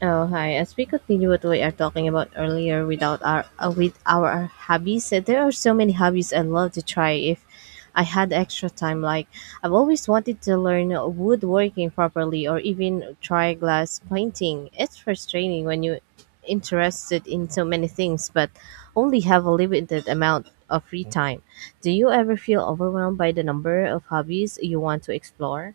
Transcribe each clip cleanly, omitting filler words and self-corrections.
Oh, hi. As we continue what we are talking about earlier without our with our hobbies, there are so many hobbies I'd love to try if I had extra time. Like I've always wanted to learn woodworking properly or even try glass painting. It's frustrating when you're interested in so many things but only have a limited amount of free time. Do you ever feel overwhelmed by the number of hobbies you want to explore?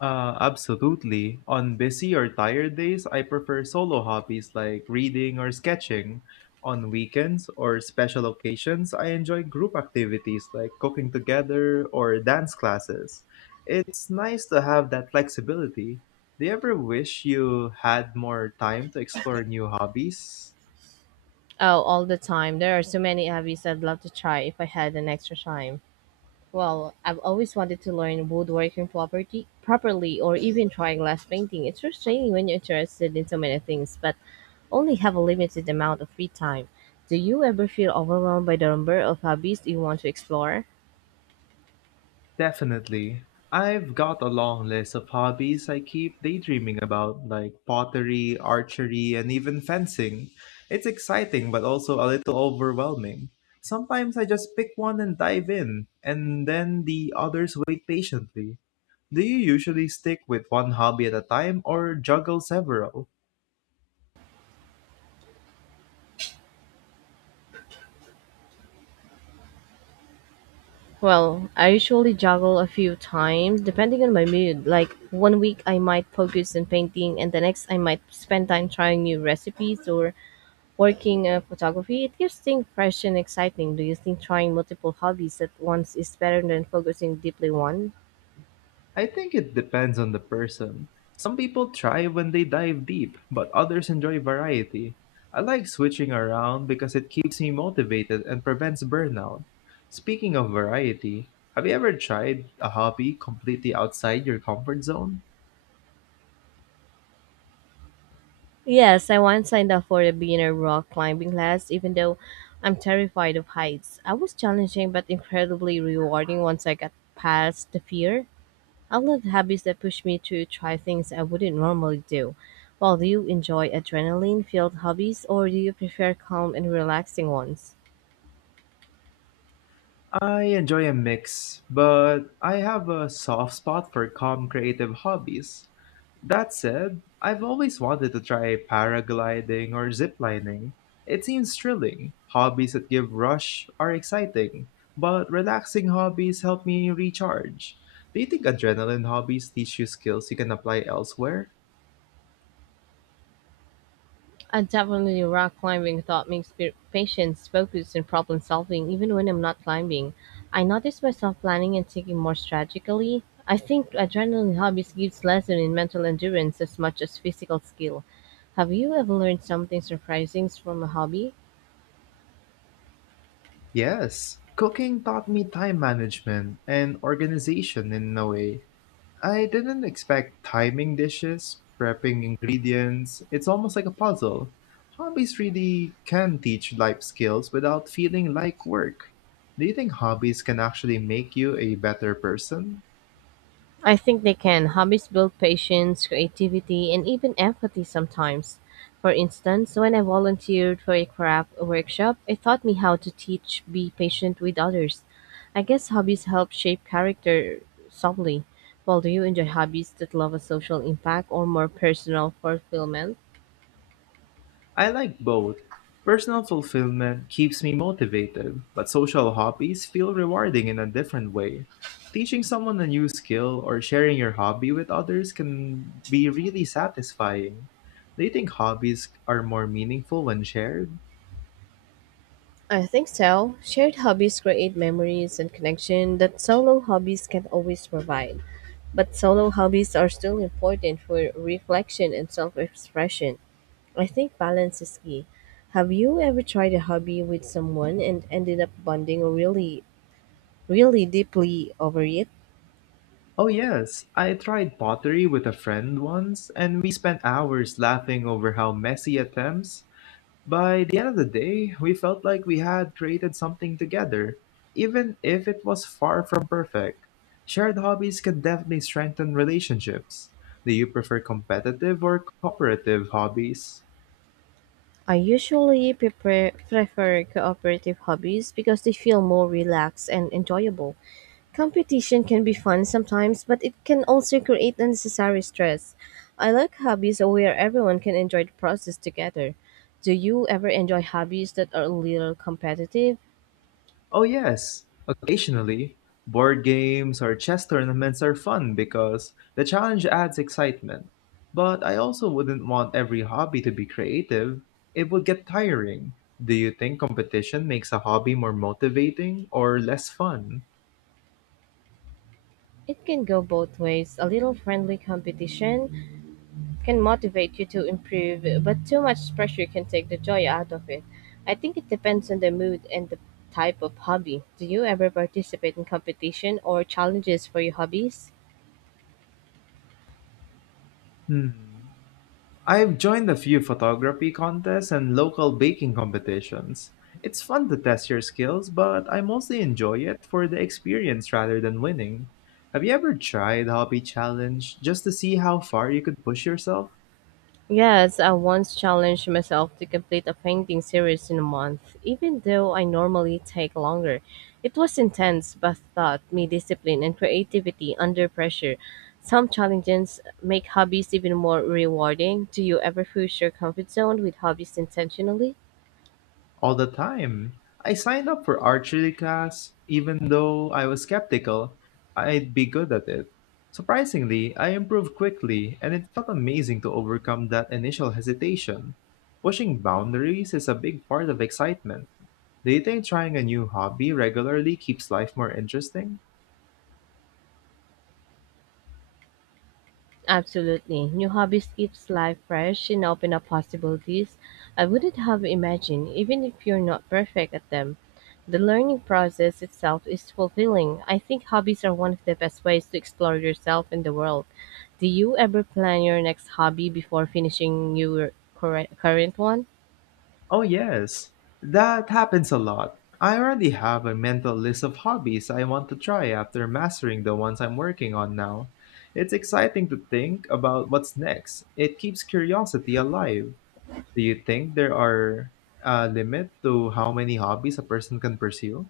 Absolutely. On busy or tired days, I prefer solo hobbies like reading or sketching. On weekends or special occasions, I enjoy group activities like cooking together or dance classes. It's nice to have that flexibility. Do you ever wish you had more time to explore new hobbies? Oh, all the time. There are so many hobbies I'd love to try if I had an extra time. Well, I've always wanted to learn woodworking property properly or even try glass painting. It's frustrating when you're interested in so many things, but only have a limited amount of free time. Do you ever feel overwhelmed by the number of hobbies you want to explore? Definitely. I've got a long list of hobbies I keep daydreaming about, like pottery, archery, and even fencing. It's exciting, but also a little overwhelming. Sometimes I just pick one and dive in, and then the others wait patiently. Do you usually stick with one hobby at a time or juggle several? Well, I usually juggle a few times depending on my mood. Like one week I might focus on painting and the next I might spend time trying new recipes or working photography. It keeps things fresh and exciting. Do you think trying multiple hobbies at once is better than focusing deeply one? I think it depends on the person. Some people thrive when they dive deep, but others enjoy variety. I like switching around because it keeps me motivated and prevents burnout. Speaking of variety, have you ever tried a hobby completely outside your comfort zone? Yes, I once signed up for a beginner rock climbing class, even though I'm terrified of heights. I was challenging but incredibly rewarding once I got past the fear. I love hobbies that push me to try things I wouldn't normally do. Well, do you enjoy adrenaline filled hobbies or do you prefer calm and relaxing ones? I enjoy a mix, but I have a soft spot for calm creative hobbies. That said, I've always wanted to try paragliding or ziplining. It seems thrilling. Hobbies that give rush are exciting, but relaxing hobbies help me recharge. Do you think adrenaline hobbies teach you skills you can apply elsewhere? Definitely, rock climbing thought makes patience, focus, and problem solving, even when I'm not climbing. I notice myself planning and thinking more strategically. I think adrenaline hobbies gives lesson in mental endurance as much as physical skill. Have you ever learned something surprising from a hobby? Yes. Cooking taught me time management and organization in a way. I didn't expect timing dishes, prepping ingredients. It's almost like a puzzle. Hobbies really can teach life skills without feeling like work. Do you think hobbies can actually make you a better person? I think they can. Hobbies build patience, creativity, and even empathy sometimes. For instance, when I volunteered for a craft workshop, it taught me how to teach, be patient with others. I guess hobbies help shape character subtly. Well, do you enjoy hobbies that love a social impact or more personal fulfillment? I like both. Personal fulfillment keeps me motivated, but social hobbies feel rewarding in a different way. Teaching someone a new skill or sharing your hobby with others can be really satisfying. Do you think hobbies are more meaningful when shared? I think so. Shared hobbies create memories and connection that solo hobbies can't always provide. But solo hobbies are still important for reflection and self expression. I think balance is key. Have you ever tried a hobby with someone and ended up bonding really, really deeply over it? Oh, yes. I tried pottery with a friend once, and we spent hours laughing over how messy attempts. By the end of the day, we felt like we had created something together, even if it was far from perfect. Shared hobbies can definitely strengthen relationships. Do you prefer competitive or cooperative hobbies? I usually prefer cooperative hobbies because they feel more relaxed and enjoyable. Competition can be fun sometimes, but it can also create unnecessary stress. I like hobbies where everyone can enjoy the process together. Do you ever enjoy hobbies that are a little competitive? Oh, yes. Occasionally, board games or chess tournaments are fun because the challenge adds excitement. But I also wouldn't want every hobby to be creative, it would get tiring. Do you think competition makes a hobby more motivating or less fun? It can go both ways. A little friendly competition can motivate you to improve, but too much pressure can take the joy out of it. I think it depends on the mood and the type of hobby. Do you ever participate in competition or challenges for your hobbies? Hmm. I've joined a few photography contests and local baking competitions. It's fun to test your skills, but I mostly enjoy it for the experience rather than winning. Have you ever tried hobby challenge just to see how far you could push yourself? Yes, I once challenged myself to complete a painting series in a month, even though I normally take longer. It was intense, but taught me discipline and creativity under pressure. Some challenges make hobbies even more rewarding. Do you ever push your comfort zone with hobbies intentionally? All the time. I signed up for archery class, even though I was skeptical I'd be good at it. Surprisingly, I improved quickly, and it felt amazing to overcome that initial hesitation. Pushing boundaries is a big part of excitement. Do you think trying a new hobby regularly keeps life more interesting? Absolutely. New hobbies keeps life fresh and open up possibilities I wouldn't have imagined, even if you're not perfect at them. The learning process itself is fulfilling. I think hobbies are one of the best ways to explore yourself and the world. Do you ever plan your next hobby before finishing your current one? Oh, yes, that happens a lot. I already have a mental list of hobbies I want to try after mastering the ones I'm working on now. It's exciting to think about what's next. It keeps curiosity alive. Do you think there are a limit to how many hobbies a person can pursue?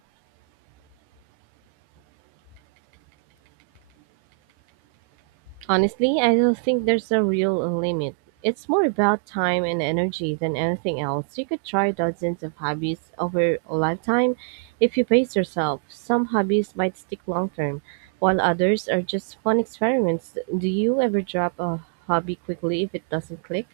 Honestly, I don't think there's a real limit. It's more about time and energy than anything else. You could try dozens of hobbies over a lifetime if you pace yourself. Some hobbies might stick long term, while others are just fun experiments. Do you ever drop a hobby quickly if it doesn't click?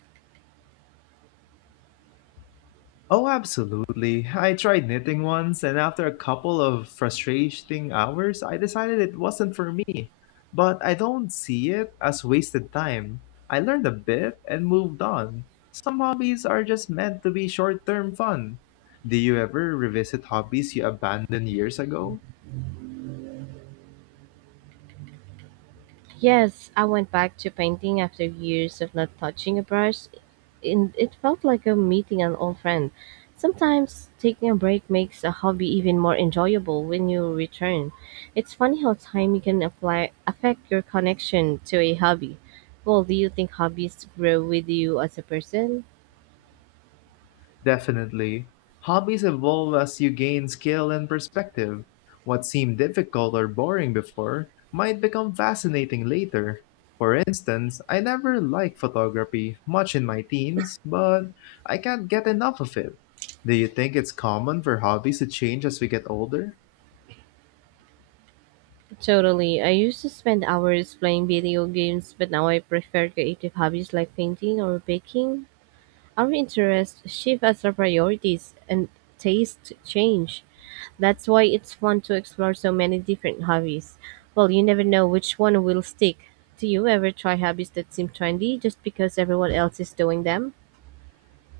Oh, absolutely. I tried knitting once, and after a couple of frustrating hours, I decided it wasn't for me. But I don't see it as wasted time. I learned a bit and moved on. Some hobbies are just meant to be short term fun. Do you ever revisit hobbies you abandoned years ago? Yes, I went back to painting after years of not touching a brush. And it felt like a meeting an old friend. Sometimes taking a break makes a hobby even more enjoyable when you return. It's funny how time can apply affect your connection to a hobby. Well, do you think hobbies grow with you as a person? Definitely. Hobbies evolve as you gain skill and perspective. What seemed difficult or boring before might become fascinating later. For instance, I never liked photography much in my teens, but I can't get enough of it. Do you think it's common for hobbies to change as we get older? Totally. I used to spend hours playing video games, but now I prefer creative hobbies like painting or baking. Our interests shift as our priorities and tastes change. That's why it's fun to explore so many different hobbies. Well, you never know which one will stick. Do you ever try hobbies that seem trendy just because everyone else is doing them?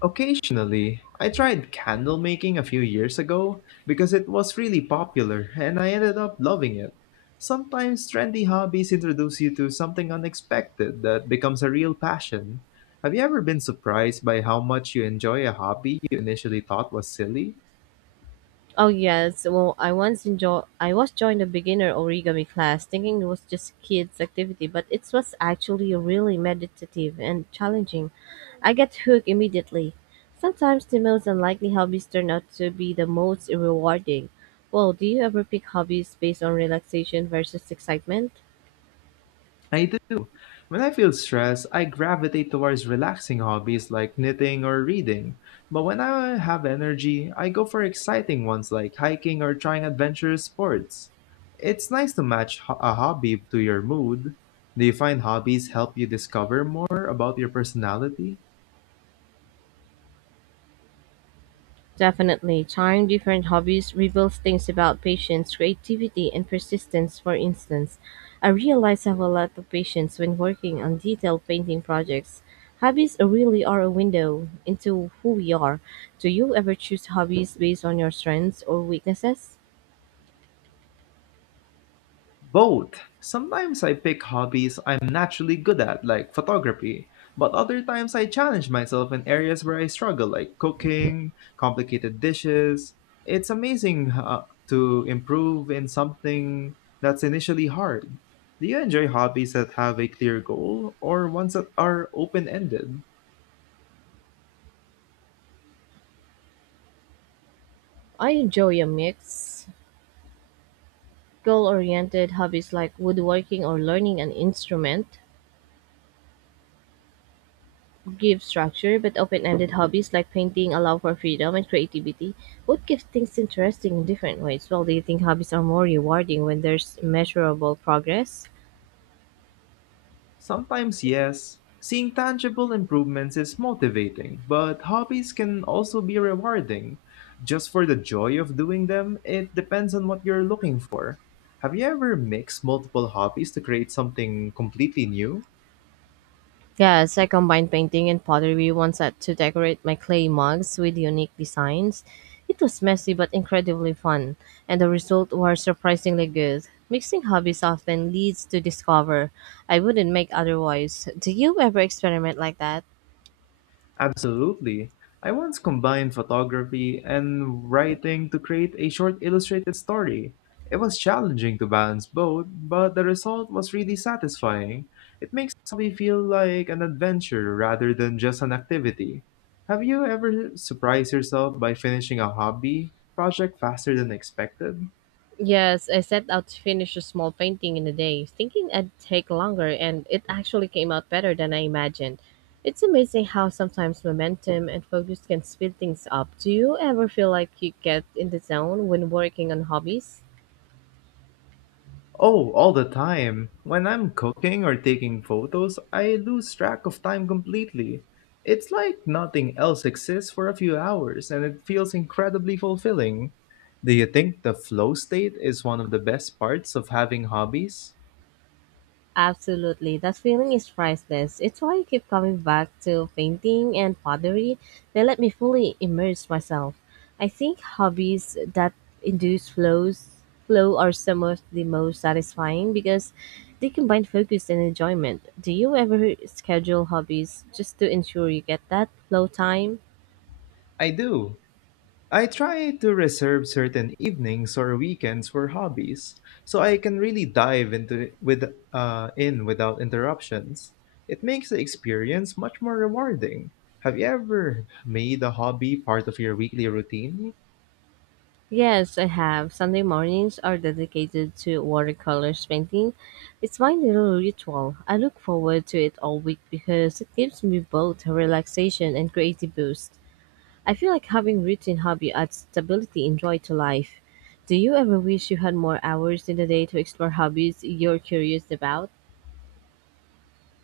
Occasionally, I tried candle making a few years ago because it was really popular and I ended up loving it. Sometimes trendy hobbies introduce you to something unexpected that becomes a real passion. Have you ever been surprised by how much you enjoy a hobby you initially thought was silly? Oh yes, well I once enjoy I was joined a beginner origami class thinking it was just kids activity, but it was actually really meditative and challenging. I get hooked immediately. Sometimes the most unlikely hobbies turn out to be the most rewarding. Well, do you ever pick hobbies based on relaxation versus excitement? I do. When I feel stressed, I gravitate towards relaxing hobbies like knitting or reading. But when I have energy, I go for exciting ones like hiking or trying adventurous sports. It's nice to match a hobby to your mood. Do you find hobbies help you discover more about your personality? Definitely, trying different hobbies reveals things about patience, creativity, and persistence. For instance, I realize I have a lot of patience when working on detailed painting projects. Hobbies really are a window into who we are. Do you ever choose hobbies based on your strengths or weaknesses? Both. Sometimes I pick hobbies I'm naturally good at, like photography, but other times I challenge myself in areas where I struggle, like cooking, complicated dishes. It's amazing to improve in something that's initially hard. Do you enjoy hobbies that have a clear goal or ones that are open ended? I enjoy a mix. Goal oriented hobbies like woodworking or learning an instrument, give structure, but open-ended hobbies like painting allow for freedom and creativity. What gives things interesting in different ways? Well, do you think hobbies are more rewarding when there's measurable progress? Sometimes, yes. Seeing tangible improvements is motivating, but hobbies can also be rewarding. Just for the joy of doing them, it depends on what you're looking for. Have you ever mixed multiple hobbies to create something completely new? Yes, I combined painting and pottery once at to decorate my clay mugs with unique designs. It was messy but incredibly fun, and the result was surprisingly good. Mixing hobbies often leads to discover I wouldn't make otherwise. Do you ever experiment like that? Absolutely. I once combined photography and writing to create a short illustrated story. It was challenging to balance both, but the result was really satisfying. It makes me feel like an adventure rather than just an activity. Have you ever surprised yourself by finishing a hobby project faster than expected? Yes, I set out to finish a small painting in a day, thinking it'd take longer, and it actually came out better than I imagined. It's amazing how sometimes momentum and focus can speed things up. Do you ever feel like you get in the zone when working on hobbies? Oh, all the time. When I'm cooking or taking photos, I lose track of time completely. It's like nothing else exists for a few hours, and it feels incredibly fulfilling. Do you think the flow state is one of the best parts of having hobbies? Absolutely. That feeling is priceless. It's why I keep coming back to painting and pottery. They let me fully immerse myself. I think hobbies that induce flows flow are some of the most satisfying because they combine focus and enjoyment. Do you ever schedule hobbies just to ensure you get that flow time? I do. I try to reserve certain evenings or weekends for hobbies, so I can really dive into with in without interruptions. It makes the experience much more rewarding. Have you ever made a hobby part of your weekly routine? Yes, I have. Sunday mornings are dedicated to watercolors painting. It's my little ritual. I look forward to it all week because it gives me both a relaxation and creative boost. I feel like having routine hobby adds stability and joy to life. Do you ever wish you had more hours in the day to explore hobbies you're curious about?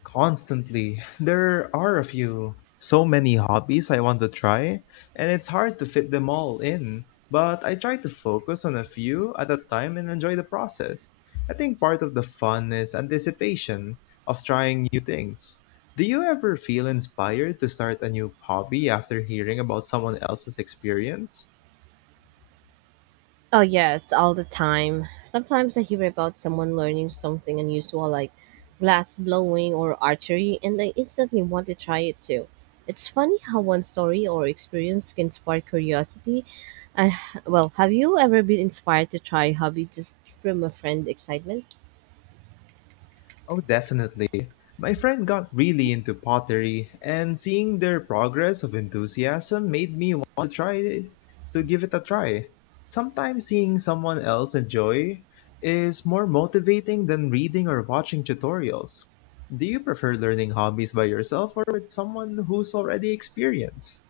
Constantly. There are a few. So many hobbies I want to try, and it's hard to fit them all in. But I try to focus on a few at a time and enjoy the process. I think part of the fun is anticipation of trying new things. Do you ever feel inspired to start a new hobby after hearing about someone else's experience? Oh, yes, all the time. Sometimes I hear about someone learning something unusual like glass blowing or archery, and I instantly want to try it too. It's funny how one story or experience can spark curiosity. I, have you ever been inspired to try a hobby just from a friend excitement? Oh, definitely. My friend got really into pottery, and seeing their progress of enthusiasm made me want to try it, to give it a try. Sometimes seeing someone else enjoy is more motivating than reading or watching tutorials. Do you prefer learning hobbies by yourself or with someone who's already experienced?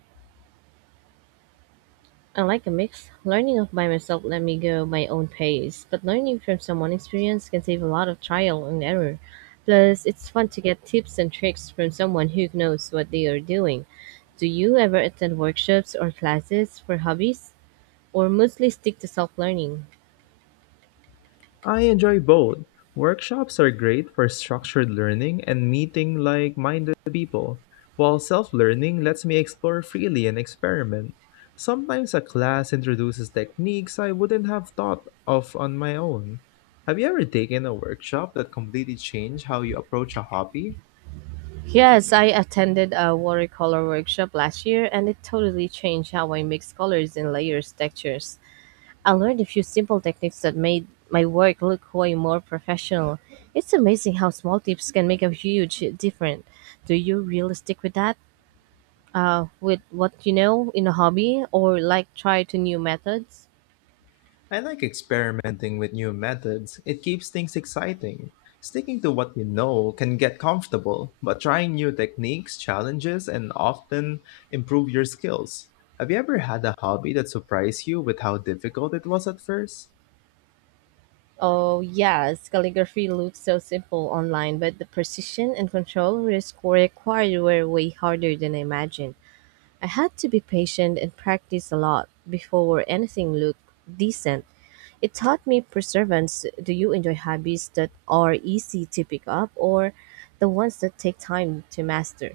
I like a mix. Learning of by myself let me go my own pace, but learning from someone experienced can save a lot of trial and error. Plus, it's fun to get tips and tricks from someone who knows what they are doing. Do you ever attend workshops or classes for hobbies, or mostly stick to self learning? I enjoy both. Workshops are great for structured learning and meeting like minded people, while self learning lets me explore freely and experiment. Sometimes a class introduces techniques I wouldn't have thought of on my own. Have you ever taken a workshop that completely changed how you approach a hobby? Yes, I attended a watercolor workshop last year and it totally changed how I mix colors and layers textures. I learned a few simple techniques that made my work look way more professional. It's amazing how small tips can make a huge difference. Do you really stick with that? With what you know in a hobby or like try to new methods? I like experimenting with new methods. It keeps things exciting. Sticking to what you know can get comfortable, but trying new techniques, challenges, and often improve your skills. Have you ever had a hobby that surprised you with how difficult it was at first? Oh, yes, calligraphy looks so simple online, but the precision and control risk required were way harder than I imagined. I had to be patient and practice a lot before anything looked decent. It taught me perseverance. Do you enjoy hobbies that are easy to pick up or the ones that take time to master?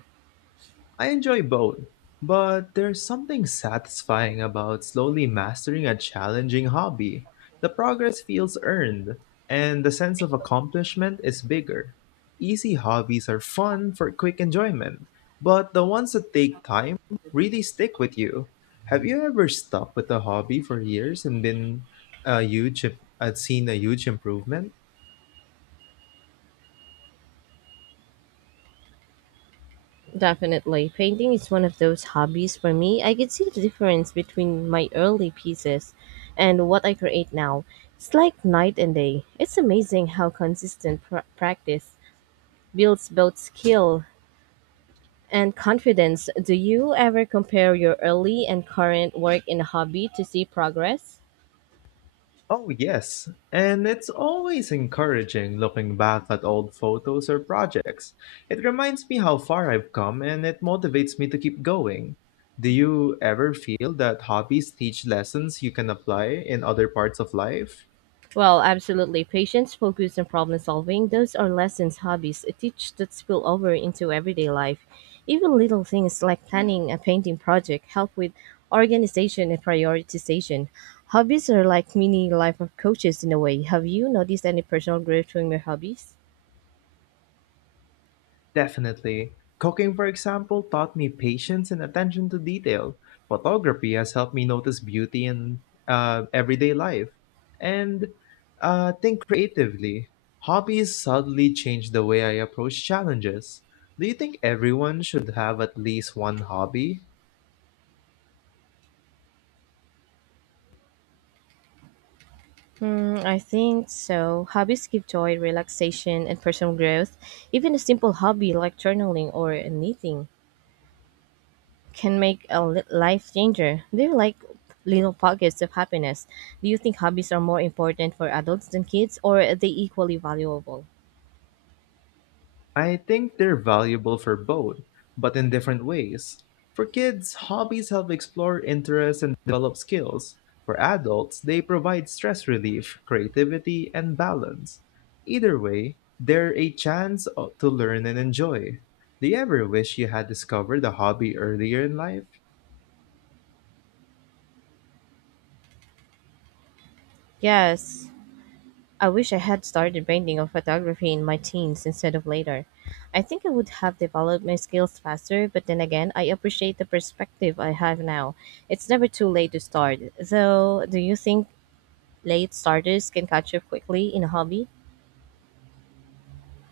I enjoy both, but there's something satisfying about slowly mastering a challenging hobby. The progress feels earned, and the sense of accomplishment is bigger. Easy hobbies are fun for quick enjoyment, but the ones that take time really stick with you. Have you ever stuck with a hobby for years and a huge, I've seen a huge improvement? Definitely. Painting is one of those hobbies for me. I can see the difference between my early pieces and what I create now. It's like night and day. It's amazing how consistent practice builds both skill and confidence. Do you ever compare your early and current work in a hobby to see progress? Oh, yes. And it's always encouraging looking back at old photos or projects. It reminds me how far I've come and it motivates me to keep going. Do you ever feel that hobbies teach lessons you can apply in other parts of life? Well, absolutely. Patience, focus, and problem solving, those are lessons hobbies teach that spill over into everyday life. Even little things like planning a painting project help with organization and prioritization. Hobbies are like mini life of coaches in a way. Have you noticed any personal growth from your hobbies? Definitely. Cooking, for example, taught me patience and attention to detail. Photography has helped me notice beauty in everyday life and think creatively. Hobbies subtly change the way I approach challenges. Do you think everyone should have at least one hobby? Hmm, I think so. Hobbies give joy, relaxation, and personal growth. Even a simple hobby like journaling or knitting can make a life changer. Do you like little pockets of happiness? Do you think hobbies are more important for adults than kids, or are they equally valuable? I think they're valuable for both, but in different ways. For kids, hobbies help explore interests and develop skills. For adults, they provide stress relief, creativity, and balance. Either way, they're a chance to learn and enjoy. Do you ever wish you had discovered a hobby earlier in life? Yes, I wish I had started painting or photography in my teens instead of later. I think I would have developed my skills faster, but then again, I appreciate the perspective I have now. It's never too late to start. Though, do you think late starters can catch up quickly in a hobby?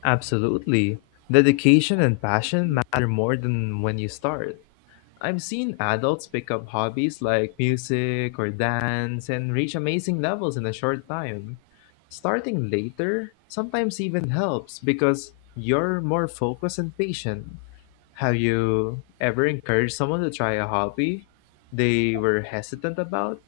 Absolutely. Dedication and passion matter more than when you start. I've seen adults pick up hobbies like music or dance and reach amazing levels in a short time. Starting later sometimes even helps because you're more focused and patient. Have you ever encouraged someone to try a hobby they were hesitant about?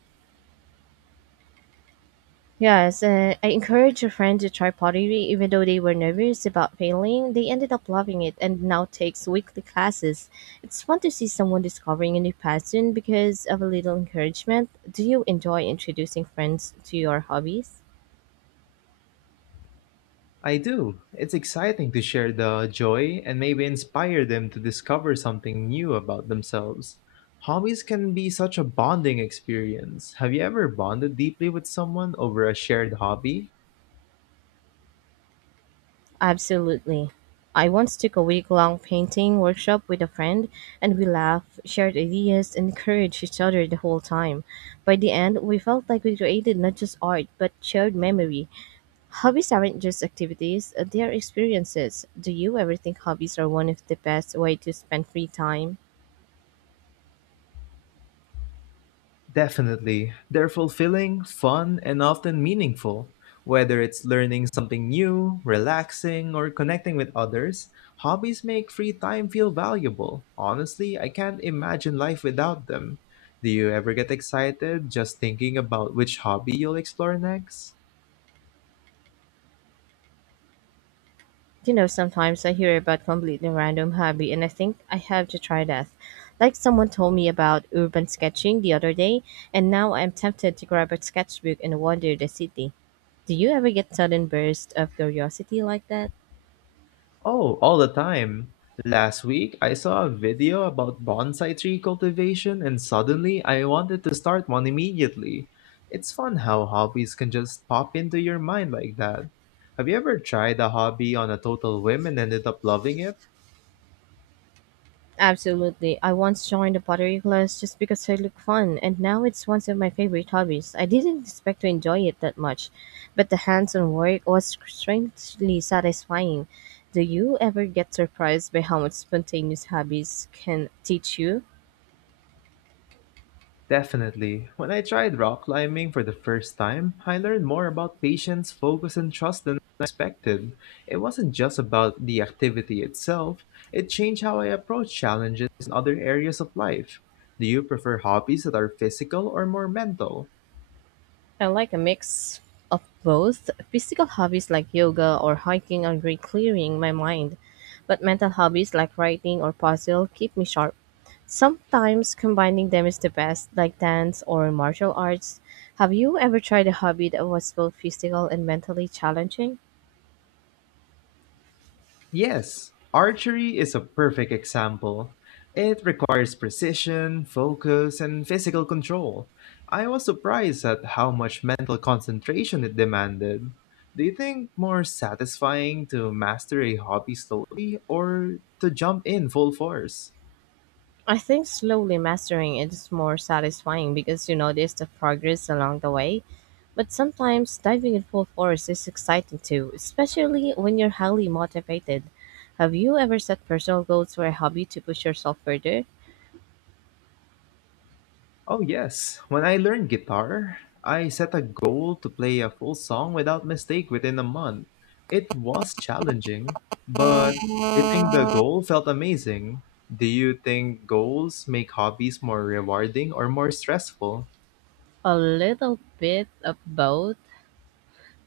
Yes, I encouraged a friend to try pottery even though they were nervous about failing. They ended up loving it and now takes weekly classes. It's fun to see someone discovering a new passion because of a little encouragement. Do you enjoy introducing friends to your hobbies? I do. It's exciting to share the joy and maybe inspire them to discover something new about themselves. Hobbies can be such a bonding experience. Have you ever bonded deeply with someone over a shared hobby? Absolutely. I once took a week long painting workshop with a friend and we laughed, shared ideas, and encouraged each other the whole time. By the end, we felt like we created not just art but shared memory. Hobbies aren't just activities, they are experiences. Do you ever think hobbies are one of the best way to spend free time? Definitely. They're fulfilling, fun, and often meaningful. Whether it's learning something new, relaxing, or connecting with others, hobbies make free time feel valuable. Honestly, I can't imagine life without them. Do you ever get excited just thinking about which hobby you'll explore next? You know, sometimes I hear about completely random hobby and I think I have to try that. Like someone told me about urban sketching the other day, and now I'm tempted to grab a sketchbook and wander the city. Do you ever get sudden bursts of curiosity like that? Oh, all the time. Last week, I saw a video about bonsai tree cultivation, and suddenly I wanted to start one immediately. It's fun how hobbies can just pop into your mind like that. Have you ever tried a hobby on a total whim and ended up loving it? Absolutely. I once joined a pottery class just because it looked fun, and now it's one of my favorite hobbies. I didn't expect to enjoy it that much, but the hands on work was strangely satisfying. Do you ever get surprised by how much spontaneous hobbies can teach you? Definitely. When I tried rock climbing for the first time, I learned more about patience, focus, and trust than I expected. It wasn't just about the activity itself, it changed how I approach challenges in other areas of life. Do you prefer hobbies that are physical or more mental? I like a mix of both. Physical hobbies like yoga or hiking are great clearing my mind, but mental hobbies like writing or puzzle keep me sharp. Sometimes combining them is the best, like dance or martial arts. Have you ever tried a hobby that was both physical and mentally challenging? Yes, archery is a perfect example. It requires precision, focus, and physical control. I was surprised at how much mental concentration it demanded. Do you think more satisfying to master a hobby slowly or to jump in full force? I think slowly mastering it is more satisfying because you notice the progress along the way. But sometimes diving in full force is exciting too, especially when you're highly motivated. Have you ever set personal goals for a hobby to push yourself further? Oh, yes. When I learned guitar, I set a goal to play a full song without mistake within a month. It was challenging, but hitting the goal felt amazing. Do you think goals make hobbies more rewarding or more stressful? A little bit of both.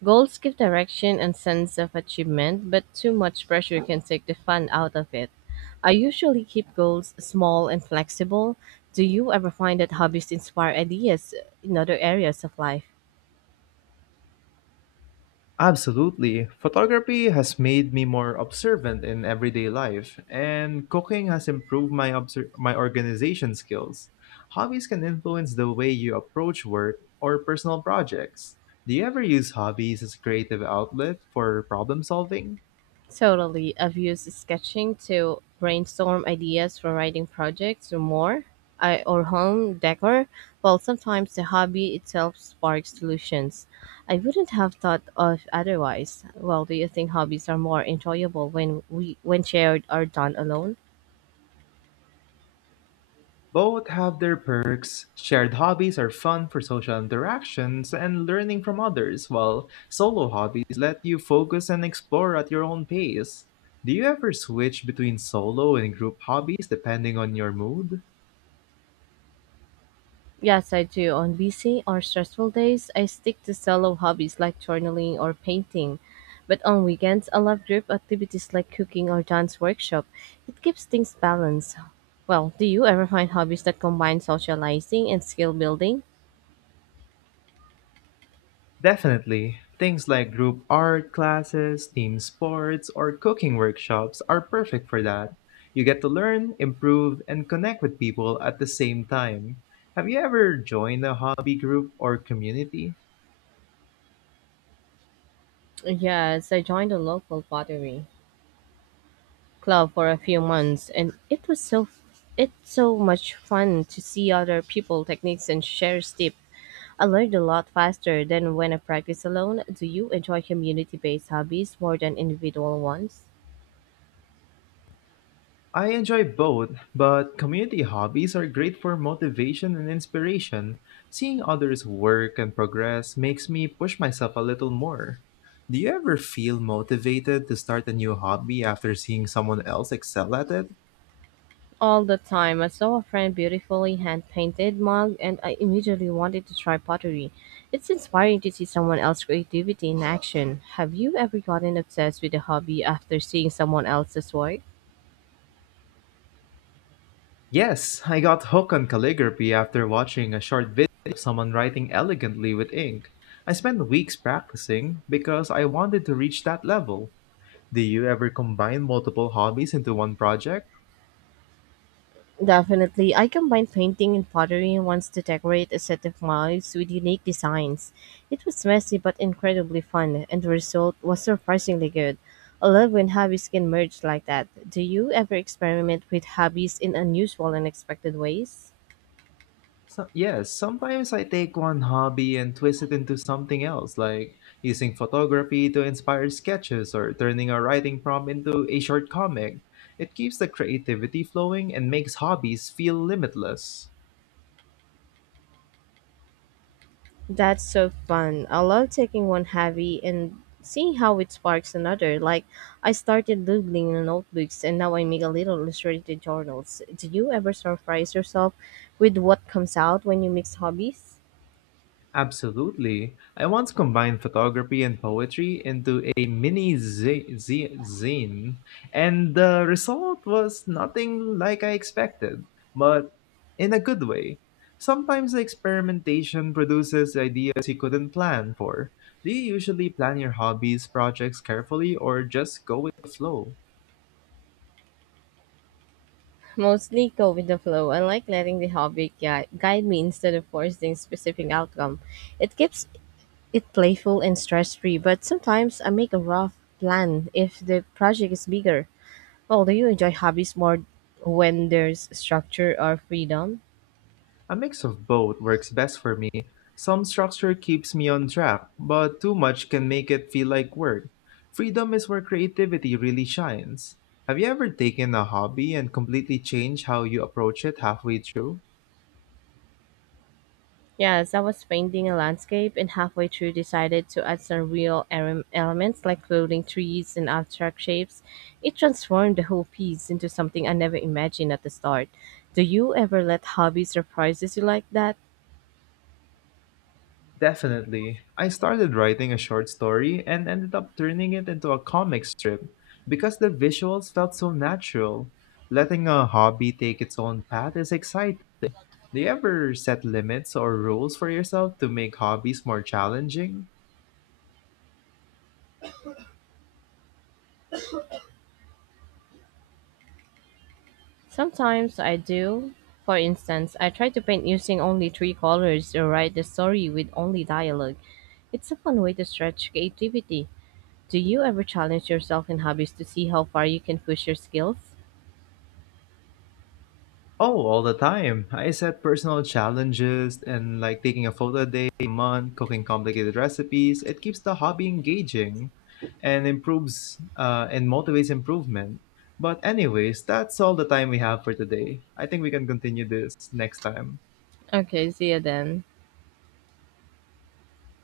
Goals give direction and sense of achievement, but too much pressure can take the fun out of it. I usually keep goals small and flexible. Do you ever find that hobbies inspire ideas in other areas of life? Absolutely. Photography has made me more observant in everyday life, and cooking has improved my organization skills. Hobbies can influence the way you approach work or personal projects. Do you ever use hobbies as a creative outlet for problem solving? Totally. I've used sketching to brainstorm ideas for writing projects or home decor. While sometimes the hobby itself sparks solutions. I wouldn't have thought of otherwise. Well, do you think hobbies are more enjoyable when shared or done alone? Both have their perks. Shared hobbies are fun for social interactions and learning from others, while solo hobbies let you focus and explore at your own pace. Do you ever switch between solo and group hobbies depending on your mood? Yes, I do. On busy or stressful days, I stick to solo hobbies like journaling or painting. But on weekends, I love group activities like cooking or dance workshop. It keeps things balanced. Well, do you ever find hobbies that combine socializing and skill building? Definitely. Things like group art classes, team sports, or cooking workshops are perfect for that. You get to learn, improve, and connect with people at the same time. Have you ever joined a hobby group or community? Yes, I joined a local pottery club for a few months, and it's so much fun to see other people techniques and share tips. I learned a lot faster than when I practice alone. Do you enjoy community based hobbies more than individual ones? I enjoy both, but community hobbies are great for motivation and inspiration. Seeing others work and progress makes me push myself a little more. Do you ever feel motivated to start a new hobby after seeing someone else excel at it? All the time, I saw a friend beautifully hand painted mug and I immediately wanted to try pottery. It's inspiring to see someone else's creativity in action. Have you ever gotten obsessed with a hobby after seeing someone else's work? Yes, I got hooked on calligraphy after watching a short video of someone writing elegantly with ink. I spent weeks practicing because I wanted to reach that level. Do you ever combine multiple hobbies into one project? Definitely. I combined painting and pottery once to decorate a set of mugs with unique designs. It was messy but incredibly fun, and the result was surprisingly good. I love when hobbies can merge like that. Do you ever experiment with hobbies in unusual and unexpected ways? So, yes, sometimes I take one hobby and twist it into something else, like using photography to inspire sketches or turning a writing prompt into a short comic. It keeps the creativity flowing and makes hobbies feel limitless. That's so fun. I love taking one hobby and seeing how it sparks another. Like, I started doodling in notebooks and now I make a little illustrated journals. Do you ever surprise yourself with what comes out when you mix hobbies? Absolutely. I once combined photography and poetry into a mini zine, and the result was nothing like I expected, but in a good way. Sometimes the experimentation produces ideas you couldn't plan for. Do you usually plan your hobbies projects carefully or just go with the flow? Mostly go with the flow. I like letting the hobby guide me instead of forcing specific outcome. It keeps it playful and stress free, but sometimes I make a rough plan if the project is bigger. Well, do you enjoy hobbies more when there's structure or freedom? A mix of both works best for me. Some structure keeps me on track, but too much can make it feel like work. Freedom is where creativity really shines. Have you ever taken a hobby and completely changed how you approach it halfway through? Yes, I was painting a landscape and halfway through decided to add some real elements like floating trees and abstract shapes. It transformed the whole piece into something I never imagined at the start. Do you ever let hobbies surprises you like that? Definitely. I started writing a short story and ended up turning it into a comic strip because the visuals felt so natural. Letting a hobby take its own path is exciting. Do you ever set limits or rules for yourself to make hobbies more challenging? Sometimes I do. For instance, I try to paint using only 3 colors or write the story with only dialogue. It's a fun way to stretch creativity. Do you ever challenge yourself in hobbies to see how far you can push your skills? Oh, all the time. I set personal challenges and like taking a photo a day, a month, cooking complicated recipes. It keeps the hobby engaging and improves and motivates improvement. But anyways, that's all the time we have for today. I think we can continue this next time. Okay, see you then.